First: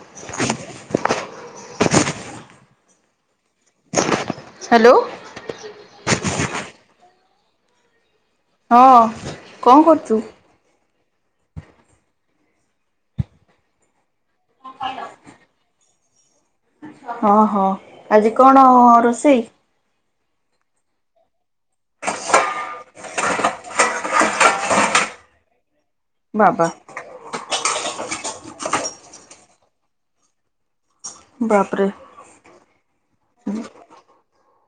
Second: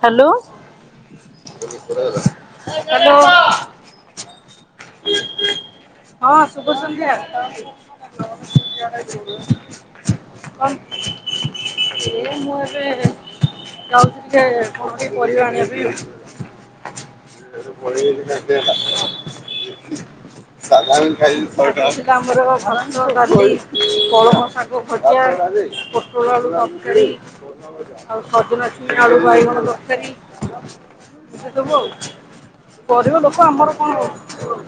Hello. Hello [inaudible] ହଁ ଶୁଭସନ୍ଧ୍ୟା। ହ ହଁ କଣ କରୁଚୁ? ସେ ମୋ ଏବେ ଯାଉଚି ଘରେ କଣ ଟିକେ ପରିବା ଆଣିବାପାଇଁ ହଁ ହଁ ଆଜି କଣ ରୋଷେଇ? [unintelligible] କଳମ ଶାଗ ଭଜା। ପୋଟଳ ଆଳୁ ତରକାରି। ଆଉ ବାବା ସଜନା ଛୁଇଁ ଆଳୁ ବାଇଗଣ ତରକାରି ସେ ସେ ବାପରେ ତ କଉଛି। ଗରିବ ଲୋକ ଆମର କଣ ହ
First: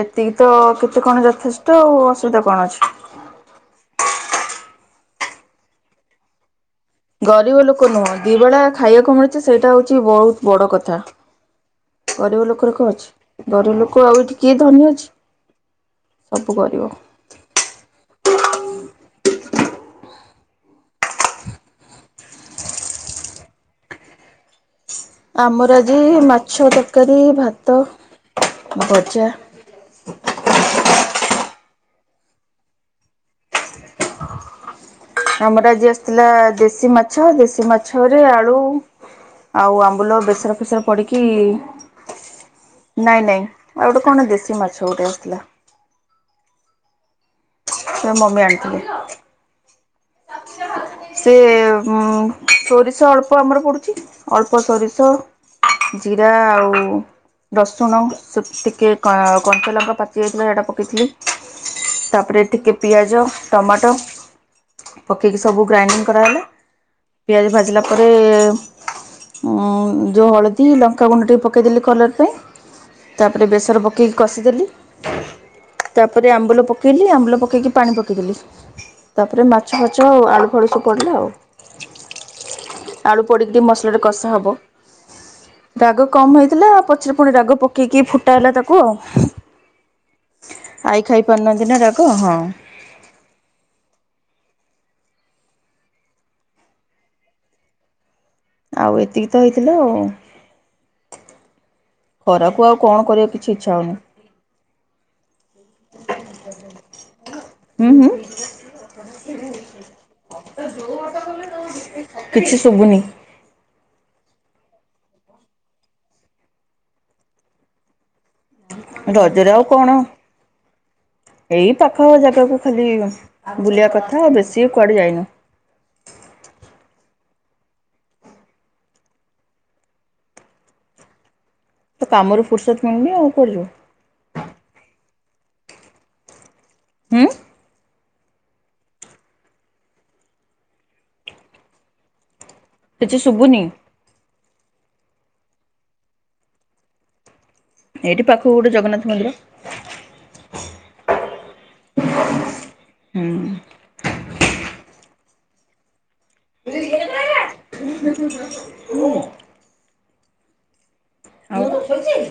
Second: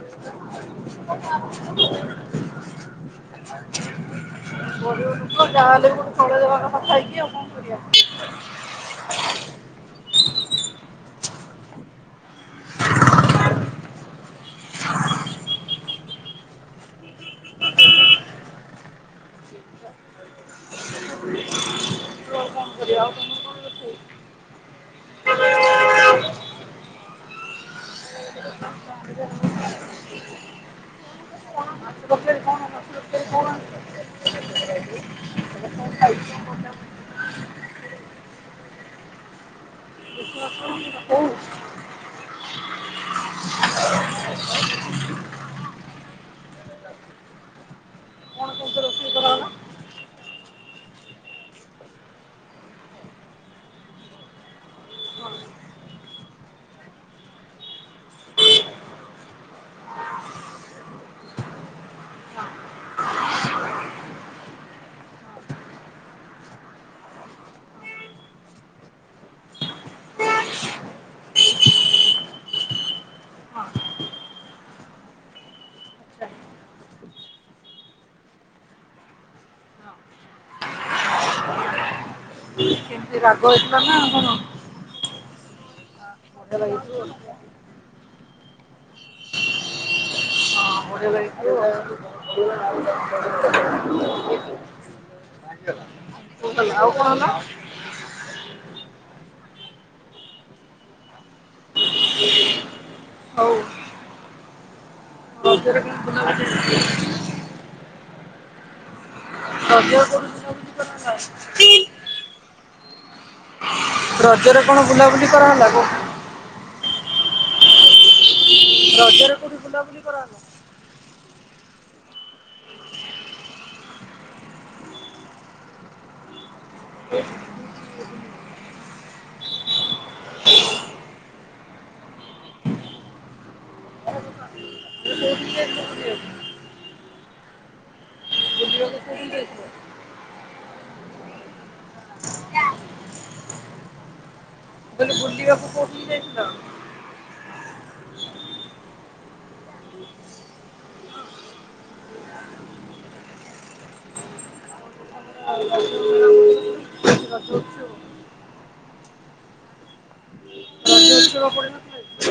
ଏତିକି ତ କେତେ କଣ ଯଥେଷ୍ଟ ଅସୁବିଧା କଣ ଅଛି। [inaudible] ଗରିବ ଲୋକ ଯାହାହଲେ ଚଳେଇ ଦେବା କ ଗରିବ ଲୋକ ନୁହଁ ଦିିବଳା ଖାଇବାକୁ ମିଳୁଛି ସେଇଟା ହଉଛି ବହୁତ ବଡ କଥା। ଗରିବ ଲୋକର କଣ ଅଛି ଗରିବ ଲୋକ ଆଉ ଏଠି କିଏ ଧନୀ ଅଛି। ସବୁ କରିବ। [unintelligible] ଆମର ଆଜି ମାଛ ତରକାରୀ ଭାତ ଭଜା। ଆମର ଆଜି ଆସିଥିଲା ଦେଶୀ ମାଛ ଦେଶୀ ମାଛରେ ଆଳୁ ଆଉ ଆମ୍ବୁଲ ବେସର ଫେସର ପଡିକି [inaudible] ନାଇଁ ନାଇଁ ଆଉ ଗୋଟେ କଣ ଦେଶୀ ମାଛ ଗୋଟେ ଆସିଥିଲା। [inaudible] ସେ ମମି ଆଣିିଥିଲେ। ସେ ସୋରିଷ ଅଳ୍ପ ଆମର ପଡ଼ୁଛି ଅଳ୍ପ ସୋରିଷ ଜିରା ଆଉ ରସୁଣ ସେ ଟିକେ କଞ୍ଚା ଲଙ୍କା ପାଚି ଯାଇଥିଲା ସେଟା ପକେଇଥିଲି। ତାପରେ ଟିକେ ପିଆଜ ଟମାଟୋ। ପକେଇକି ସବୁ ଗ୍ରାଇଣ୍ଡିଙ୍ଗ କରାହେଲା ପିଆଜ ଭାଜିଲା ପରେ ଉଁ ଯେଉଁ ହଳଦୀ ଲଙ୍କାଗୁଣ୍ଡ ଟିକେ ପକେଇଦେଲି କଲର୍ ପାଇଁ ତାପରେ ବେସର ପକେଇକି କଷିଦେଲି ତାପରେ ଆମ୍ବୁଲ ପକେଇଲି ଆମ୍ବୁଲ ପକେଇକି ପାଣି ପକେଇଦେଲି। ତାପରେ ମା ଛଛ ଆଳୁ ଫଳୁ ସବୁ ପଡ଼ିଲା ଆଉ। ଆଳୁ ପଡ଼ିକିରି ହେଇଥିଲା ନା ମସଲାରେ କଷା କଣ? ହବ। ରାଘବ କମ୍ ବଢିଆ ହେଇଥିଲା ଆଉ ଲାଗିଥିବ। ପଛରେ ପୁଣି ରାଗ ପକେଇକି ଫୁ ହେଲା ତାକୁ ଆଉ ହଁ [inaudible] ଆଇ ଖାଇ ପାରୁନାହାନ୍ତି ନା ରାଗ ହଁ [unintelligible] ଆଉ କଣ ନା। ଆଉ ଏତିକି ତ ହେଇଥିଲ ଆଉ। ଖରାକୁ ଆଉ କଣ କରିବାକୁ କିଛି ହଉ ଇଚ୍ଛା ହଉନି। [inaudible] ରଜରେ କେମିତି ବୁଲାବୁଲି ହୁ ହୁଁ [unintelligible] କିଛି ଶୁଭୁନି? ରଜରେ କଣ ବୁଲାବୁଲି କରା ହେଲା? ରଜରେ କୋଉଠି ଆଉ ବୁଲା କଣ ବୁଲି କରନ୍ତି। ଏଇ ପାଖ ଜାଗାକୁ ଖାଲି ବୁଲିବା କଥା ଆଉ ବେଶୀ କୁଆଡେ ଯାଇନୁ। [inaudible] ତ କାମରୁ ଫୁରର୍ସତ ମିଳୁନି ଆଉ କୁଆଡେ ଯିବ। କୋଉଠିକି ଯାଇଥିଲ ବୁଲିବାକୁ? ହୁଁ। ବୁଲିବାକୁ କୋଉଠିକି ଯାଇଥିଲ? କିଛି ଶୁବୁନି। ମୁଁ କହିଲି ବୁଲିବାକୁ କୋଉଠିକି ଯାଇଥିଲ? ଏଇଠି ପାଖକୁ ଗୋଟେ ଜଗନ୍ନାଥ ମନ୍ଦିର। [inaudible] ହୁଁ ହୁଁ ଆଉ [unintelligible]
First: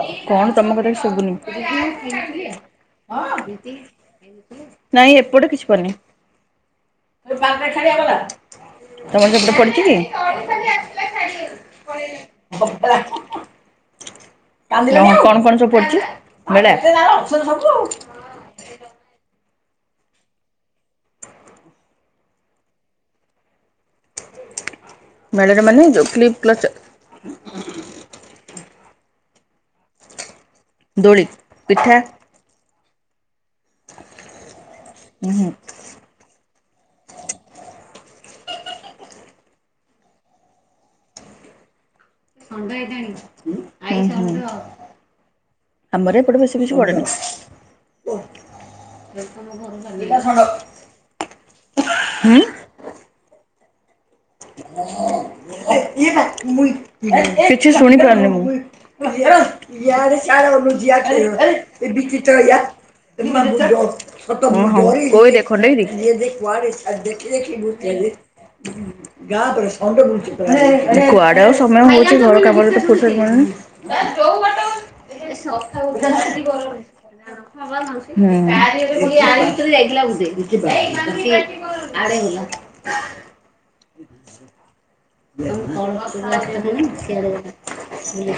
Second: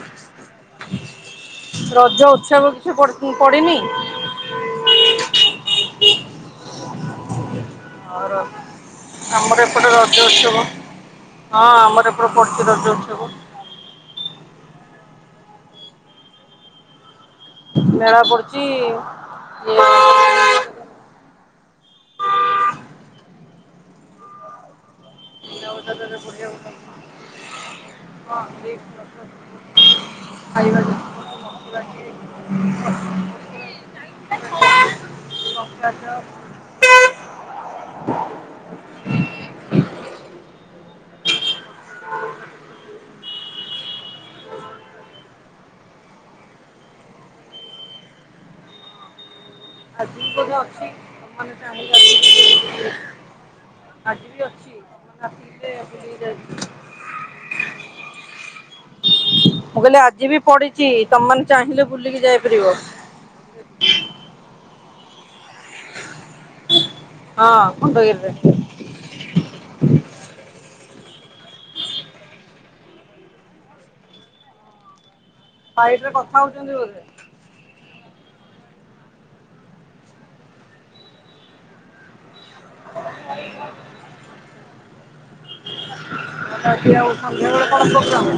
କଣ ତମ କଥା କିଛି ଶୁବୁନି? ଉତ୍ସବ କିଛି ପଡି ପଡିନି? ନାଇ ଏପଟେ କିଛି ପଡିନି। [unintelligible] ସେପଟେ ଆମର ପଡିଛି ଏପଟେ କି? ରଜ ଉତ୍ସବ ହଁ ଆମର ଏପଟେ ହଁ ପଡ଼ିୁଛି ରଜ ଉତ୍ସବ। କଣ କଣ ସବୁ ପଡୁଛି ବେଳେ ମେଳା ପଡୁଛି। [inaudible] ମେଳା ରେ ଯୋଉ ମାନେ କ୍ଲିପ୍ କ୍ଲଚର୍ [inaudible] ପାଇଗଲି। ଦୋଳି ପିଠା। ହୁଁ। [inaudible] ହୁଁ ଆମର ଏପଟେ ବେଶୀ କିଛି ପଡେନି। ହୁଁ। [unintelligible] ଆଜି ବି ଅଛି। [unintelligible] ମାନେ କିଛି ଆସିଲେ ବୁଲିକି ଶୁଣି ଯାଇଥିଲେ। ପାରୁନି ମୁଁ ଇ ଆଡେ ସେ ମୁଁ କହିଲି ଆଜି ବି ଆଡେ ପଡିଛି ଓହ୍ଲାଇଛି ତମମାନେ ଚାହିଁଲେ ଇଏ ବୁଲିକି ବିଚିତ୍ର ଯାଇପାରିବ। ଇ ଆ ହ ହଁ କହିଦେ ଖଣ୍ଡେଇବି ଆଉ ଦେଖିଲେ ହଁ କି ବହୁତ ଆଇଲେ ଖଣ୍ଡଗିରିରେ କୁଆଡେ ଆଉ ସମୟ ହଉଛି ଘର କାମରେ ତ ଫୁରସତ୍ ମିଳୁନି। ହେ ସଫା ରଫା ସାଇଡରେ କଥା ହେତିକି କର ହଉଛନ୍ତି ନି। ବୋଧେ। [unintelligible] [unintelligible] ମନେ ଅଛି ଆଉ ସନ୍ଧ୍ୟା ବେଳେ କଣ ପ୍ରୋଗ୍ରାମ?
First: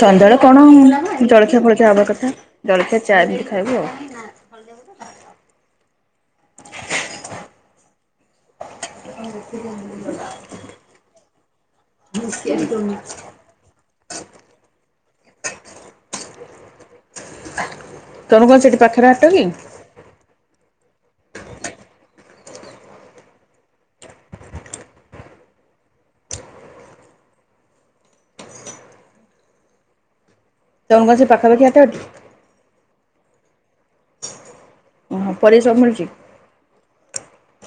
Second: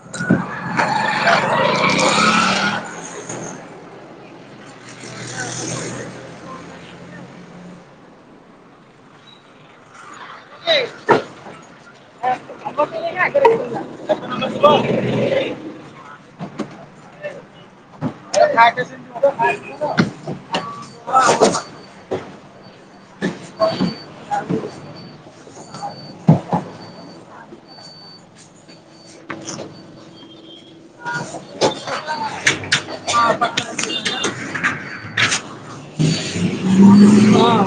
ସନ୍ଧ୍ୟାବେଳେ କଣ ଜଳଖିଆ ଫଳଖିଆ ହବା କଥା ଜଳଖିଆ ଚା ବି ଖାଇବୁ ଆଉ। [inaudible] ହଁ ବଢିଆ ବଢିଆ ବଢିଆ ସୁନ୍ଦର [unintelligible] ତମ ଘର ପଛ ପାଖରେ ହାଟ କି? କରିଚ। ତମ ସେ ପାଖାପାଖି ହାଟ ଅଛି। ଓହୋ ପରେ ସବୁ ମିଳୁଛି।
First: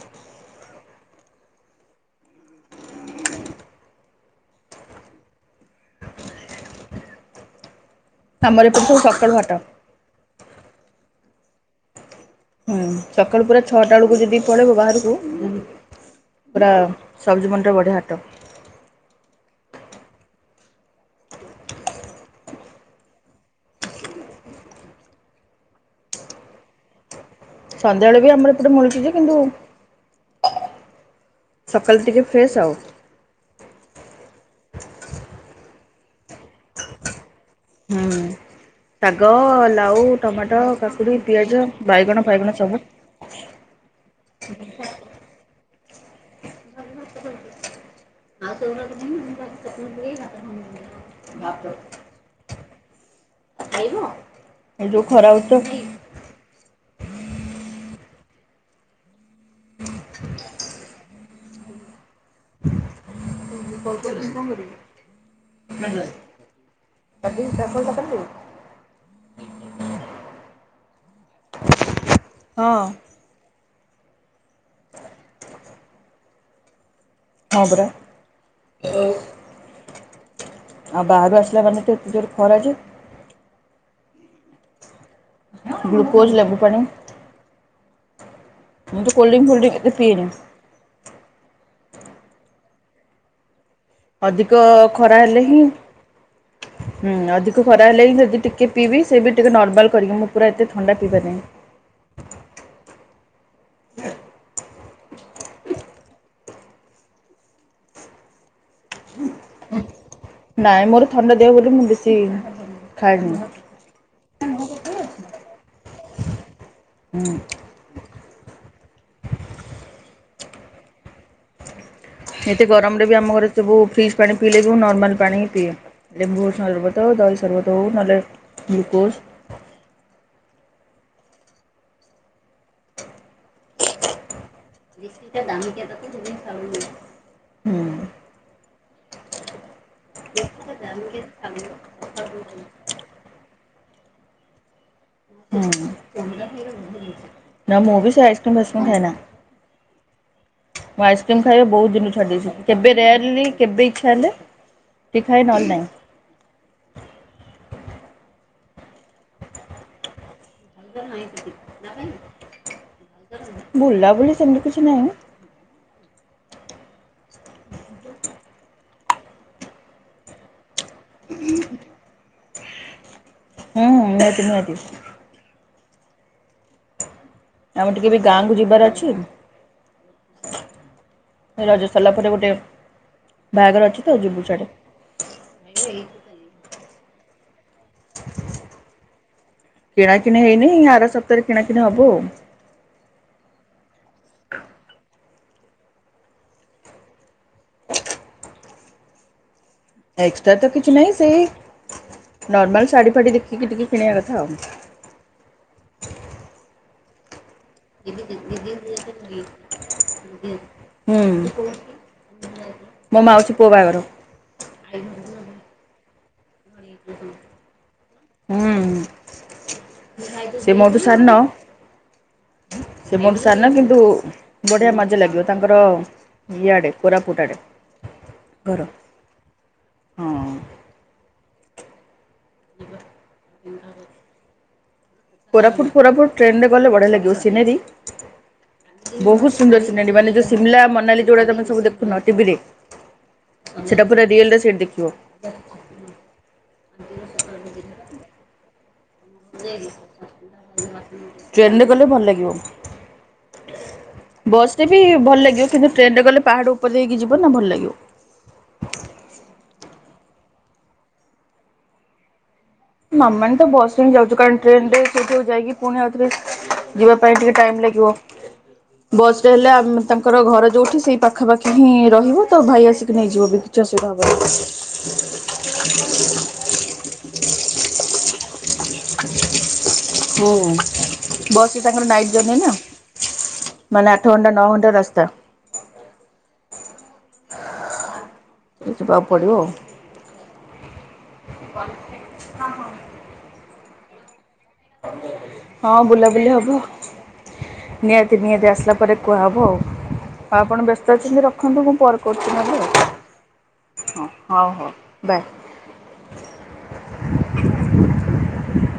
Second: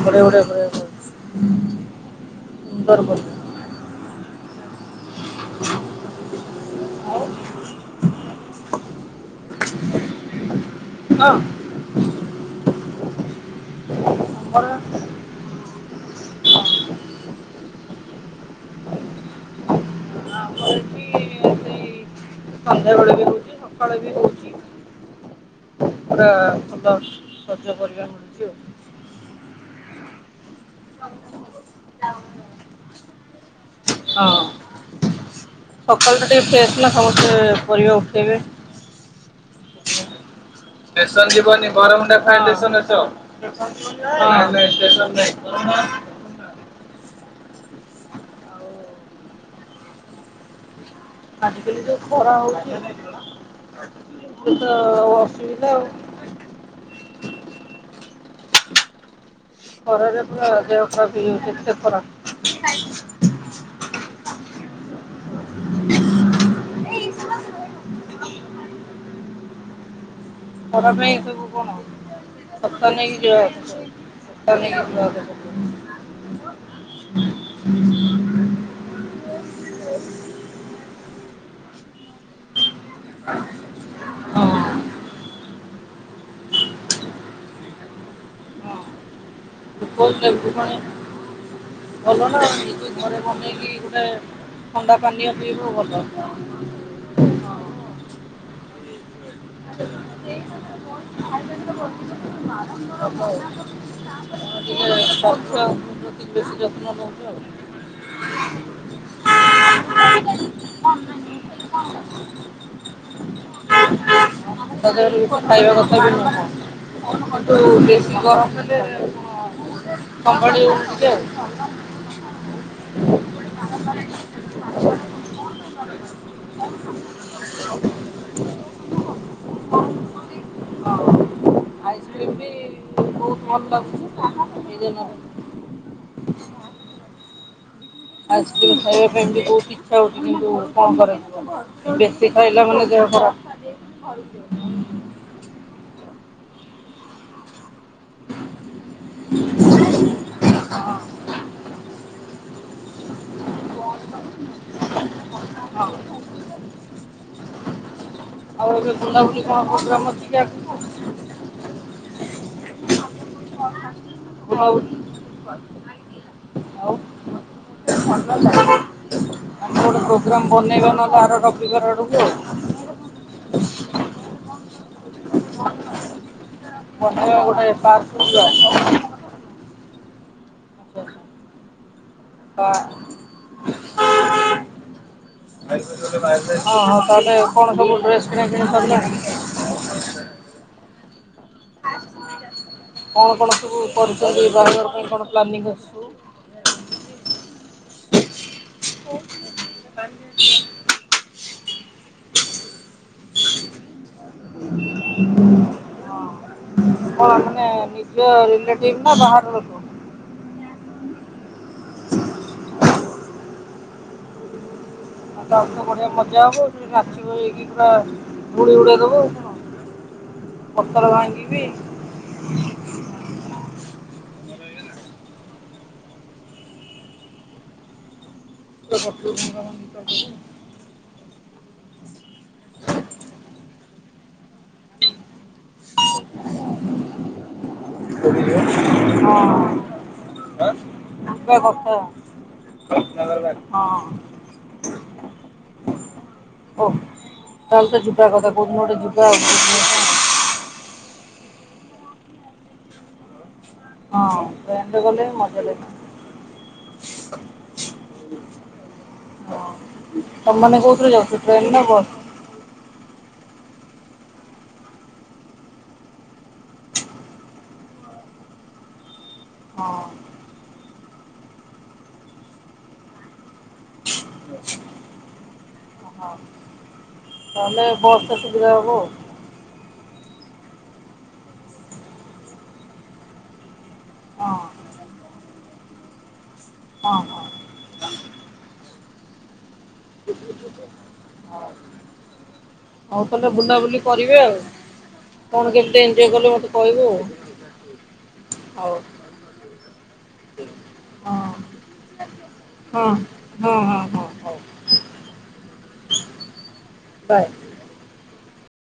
ବଡ଼େ ବଡ଼େ କରେ ସଜ ସୁନ୍ଦର ବନ। ଆମର ପୁଟୋଲ ପଖାଳ ଭାତ ହୁଁ ସକାଳୁ ପୁରା ଛଅଟା ବେଳକୁ ଯଦି ପଳେଇବ ବାହାରକୁ ପୁରା ସବଜି ମଣ୍ଡି ବଢ଼ିଆ ହାଟ। ଏଠି ସେଇ ସନ୍ଧ୍ୟାବେଳେ ବି ହଉଛି ସକାଳେ ବି ହଉଛି ପୁରା ଭଲ ସଜ ପରିବା ସନ୍ଧ୍ୟାବେଳେ ବି ମିଳୁଛି ଆମର ଆଉ। ଏ ପଟେ ମିଳିୁଛି ଯେ କିନ୍ତୁ ସକାଳୁ ଟିକେ ଫ୍ରେସ ଆଉ ସକାଳ ଟିକେ ଫ୍ରେସ ନା ସମସ୍ତେ ପରିବା ହୁଁ ଉଠେଇବେ। ତାଙ୍କ ହଁ ଲାଉ ଟମା ଷ୍ଟେସନ ଯିବ ନି ବରମୁଣ୍ଡା ସବୁ। ଫାଉଣ୍ଡେସନ ଆସ ନାଇ ନାଇ ଷ୍ଟେସନ ନାଇ। [unintelligible] ଆଜିକାଲି ଯଉ ଖରା ହୋଉ ଏ ଯୋଉ ଖରା [unintelligible] ତ ହଉଛି ଖରାରେ ପୁରା ଦେହ ଖରାପ ହେଇଯାଉଛି ହେତେ ଖରା। [unintelligible] [unintelligible] [inaudible] ଖରା ପାଇଁ ଭୁବନ ଛତା ନେଇକି ଯିବାଭାରୀ। [unintelligible] ହଁ ବରା। ଆଉ ବାହାରୁ ଆସିଲା ମାନେ ତ ଏତେ ଜୋରେ ଖରା ଯେ ହଁ। ଗ୍ଲୁକୋଜ ଲେମ୍ବୁ ପାଣି। ମୁଁ ତ କୋଲ୍‌ଡିଙ୍କ ଫୋଲ ଗ୍ଲୁକୋଜ ଲେମ୍ବୁ ପାଣି ଭଲ ନା ଘରେ ବନେଇକି ଗୋଟେ ଅଧିକ ଥଣ୍ଡା ଖରା ପାନୀୟ ହେଲେ ହିଁ ପିଇବୁ ଭଲ ହୁଁ ଅଧିକ ଖରା ହେଲେ ହିଁ ଯଦି ଟିକେ ପିବି। [unintelligible] ପିଇବା ନାହିଁ। ସ୍ୱାସ୍ଥ୍ୟ ପ୍ରତି ବେଶୀ ଯତ୍ନ ନଉଚୁ ଆଉ। ନାଇଁ ମୋର ଥଣ୍ଡା ଦେହ ବୋଲି ମୁଁ ବେଶୀ ଖାଏନି। ତଥାବି କିଛି ଖାଇବା କଥା ବି ହୁଁ ନୁହଁ। ତୁ ବେଶୀ ଗରମ ପାଣି [unintelligible] ହେନ୍ତି ଗରମରେ ବି ଆମ ଘରେ ସବୁ ଫ୍ରିଜ୍ ପାଣି ପିଇଲେ ବି ନର୍ମାଲ ପାଣି ହି ପିଏ ଲେମ୍ବୁଣ ସର୍ବତ ହଉ ଦହି ସର୍ବତ ହଉ ନହେଲେ ଗ୍ଲୁକୋଜ। ଆଇସ୍କ୍ରିମ୍ ବି ବହୁତ ଭଲ ଲାଗୁଚି। [unintelligible] ଆସ୍କ୍ରିମ୍ ଖାଇବା ପାଇଁବି ବହୁତ ଇଚ୍ଛା ହଉଛି କିନ୍ତୁ କଣ କରାଜିବ ବେଶୀ ଖାଇଲା ମାନେ ଦେହ ଖରାପ୍ [unintelligible] ହୁଁ। ନା ମୁଁ ବି ସେ ଆଇସ୍କ୍ରିମ ଫାଇସ୍କ୍ରିମ୍ ଖାଏନା ମୁଁ ଆଇସ୍କ୍ରିମ୍ ଖାଇବା ବହୁତ ଦିନୁରୁ କରିଦେଇଚି କେବେ ରେୟାଲଲି କେବେ ଇଛା ହେଲେ କି ଖାଏ ନହେଲେ ନାହିଁ। ଆଉ ଏବେ ବୁଲାବୁଲି କଣ ପୋଗ୍ରାମ ଅଛି କି ଆଗକୁ। [unintelligible] ବୁଲା ବୁଲି ସେମିତି କିଛି ବୁଲାବୁଲି ନାଇଁ। ଆଉ [inaudible] [unintelligible] ଆମେ ଗୋଟେ ପ୍ରୋଗ୍ରାମ ବନେଇବା ନହେଲେ। ଆର ରବିବାର ଆଡକୁ ଆଉ। ହୁଁ ନିହାତି ନିହାତି। ବ ହଁ ଗୋଟେ ଆମର ଟିକେ ବି ପାର୍କକୁ ଗାଁକୁ ଯିବାର ଅଛି ଯିବା? ରଜ ସରିଲା ପରେ ଗୋଟେ ବା ବାହାଘର ଅଛି ତ ଯିବୁ ସିଆଡେ। ହଁ [inaudible] ହଁ ତାହେଲେ କଣ ସବୁ ଡ୍ରେସ୍ କିଣ ସରିଲାଣି? କିଣାକିଣି ହେଇନି ଆର ସପ୍ତାହରେ କିଣା କିି ହବୁ ଆଉ। କଣ କଣ ସବୁ କରିଚାରଲି ବାରମ୍ବାର ପାଇଁ କଣ? ପ୍ଲାନି କରିଛୁ। ହୁଁ। ଏକ୍ସଟ୍ରା ତ କିଛି ନାହିଁ ସେଇ ନର୍ମାଲ ଶାଢ଼ୀ ଫାଢ଼ ଦେଖିକି ଟିକେ କିଣିବା କଥା ଆଉ। କଣ ମାନେ ନିଜ ଦିଦି ରିଲେଟିଭ୍ ଦିଦି ନା ଦିଦି ବାହାର ଲୋକ? ହୁଁ ମୋ ମାଉସି ପୁଅ ବାହାଘର। ଆଉ ଆଉ ବଢିଆ ମଜା ହବ ଆଉ ନାଛିଇକି ପୁରା ବୁଡି ବୁଡେଇ ହୁଁ ଦବୁ କଣ ସେ ମୋଠୁ ପତର ସାନ ଭାଣିକି [inaudible] ବଢିଆ ମଜା ଲାଗିବ ତାଙ୍କର ଇଆଡେ କୋରାପୁଟ ଆଡେ [unintelligible] [unintelligible] କୋରାପୁଟ କୋପ ଟ୍ରେନରେ ଗଲେ ବଢିଆ ଲାଗିବ ସିନେରୀ ବହୁତ ସୁନ୍ଦର ସିନେରୀ ମାନେ ଯୋଉ ସିମଲା ମନାଲି ଯୋଉଟା ଯିବା ତମେ ସବୁ କଥା ହଁ ଦେଖୁନ ଟିଭିରେ ସେଟା ପୁରା ରିଏଲେ ଦେଖିବ। ଓ। ତାହେଲେ ତ ଯିବା କଥା [unintelligible] ଟ୍ରେନରେ ଗଲେ ଭଲ ଲାଗିବ। ହଁ ବସଟେ ଟ୍ରେନରେ ବି ଗଲେ ଭଲ ମଜା ଲାଗିବ ଲାଗେ କିନ୍ତୁ ଟ୍ରେନରେ ଗଲେ ପାହାଡ ଉପରେ ହେଇକି ଯିବ ନା ଭଲ ଲାଗିବ। ତମାନୋନେ କୋଉଥିରୁ ଯାଉଛୁ ଟ୍ରେନ ନାଁ ବସ? ମାମାନ ତ ବସ ରେ ହିଁ ଯାଉଛ କାରଣ ଟ୍ରେନରେ ସେଇଠକୁ ଯାଇକି ପୁଣି ଆଉରେ ଯିବା ପାଇଁ ଟିକେ ଟାଇମ ଲାଗିବ ବସ ରେ ହଁ ହେଲେ ତାଙ୍କର ଘର ଯୋଉଠି ସେଇ ପାଖାପାଖି ହିଁ ରହିବ ତ ଭାଇ ଆସିକି ନେଇଯିବ ବି କିଛି ଅସୁବିଧା ଭାବ [inaudible] ହଁ ତାହେଲେ ବସ୍ ତ ସୁବିଧା ହବ ଆଉ। ହୁଁ ବସ ରେ ତାଙ୍କର ନାଇଟ୍ ଜଣି ନା ମାନେ ଆଠ ଘଣ୍ଟା ନଅ ଘଣ୍ଟା ରାସ୍ତା ହଁ। କି ଯିବାକୁ ପଡିବ ଆଉ ହଉ ତାହେଲେ ବୁଲାବୁଲି କରିବେ ଆଉ କଣ କେମିତି ହଁ ଏଞ୍ଜୟ କଲେ ବୁଲାବୁଲି ମତେ ହବ କହିବୁ ଆଉ। ନିହାତି ନିହାତି ହଉ ଆସିଲା ପରେ କୁହାହବ ଆଉ ଆପଣ ବ୍ୟସ୍ତ ହଁ ଅଛନ୍ତି। ରଖନ୍ତୁ ମୁଁ କଲ କରୁଛି ନେବ ହଁ ହଁ ହଁ ଆଉ ହଁ ହ ହଉ ହଉ ବାଏ। ବଏ। ହଁ।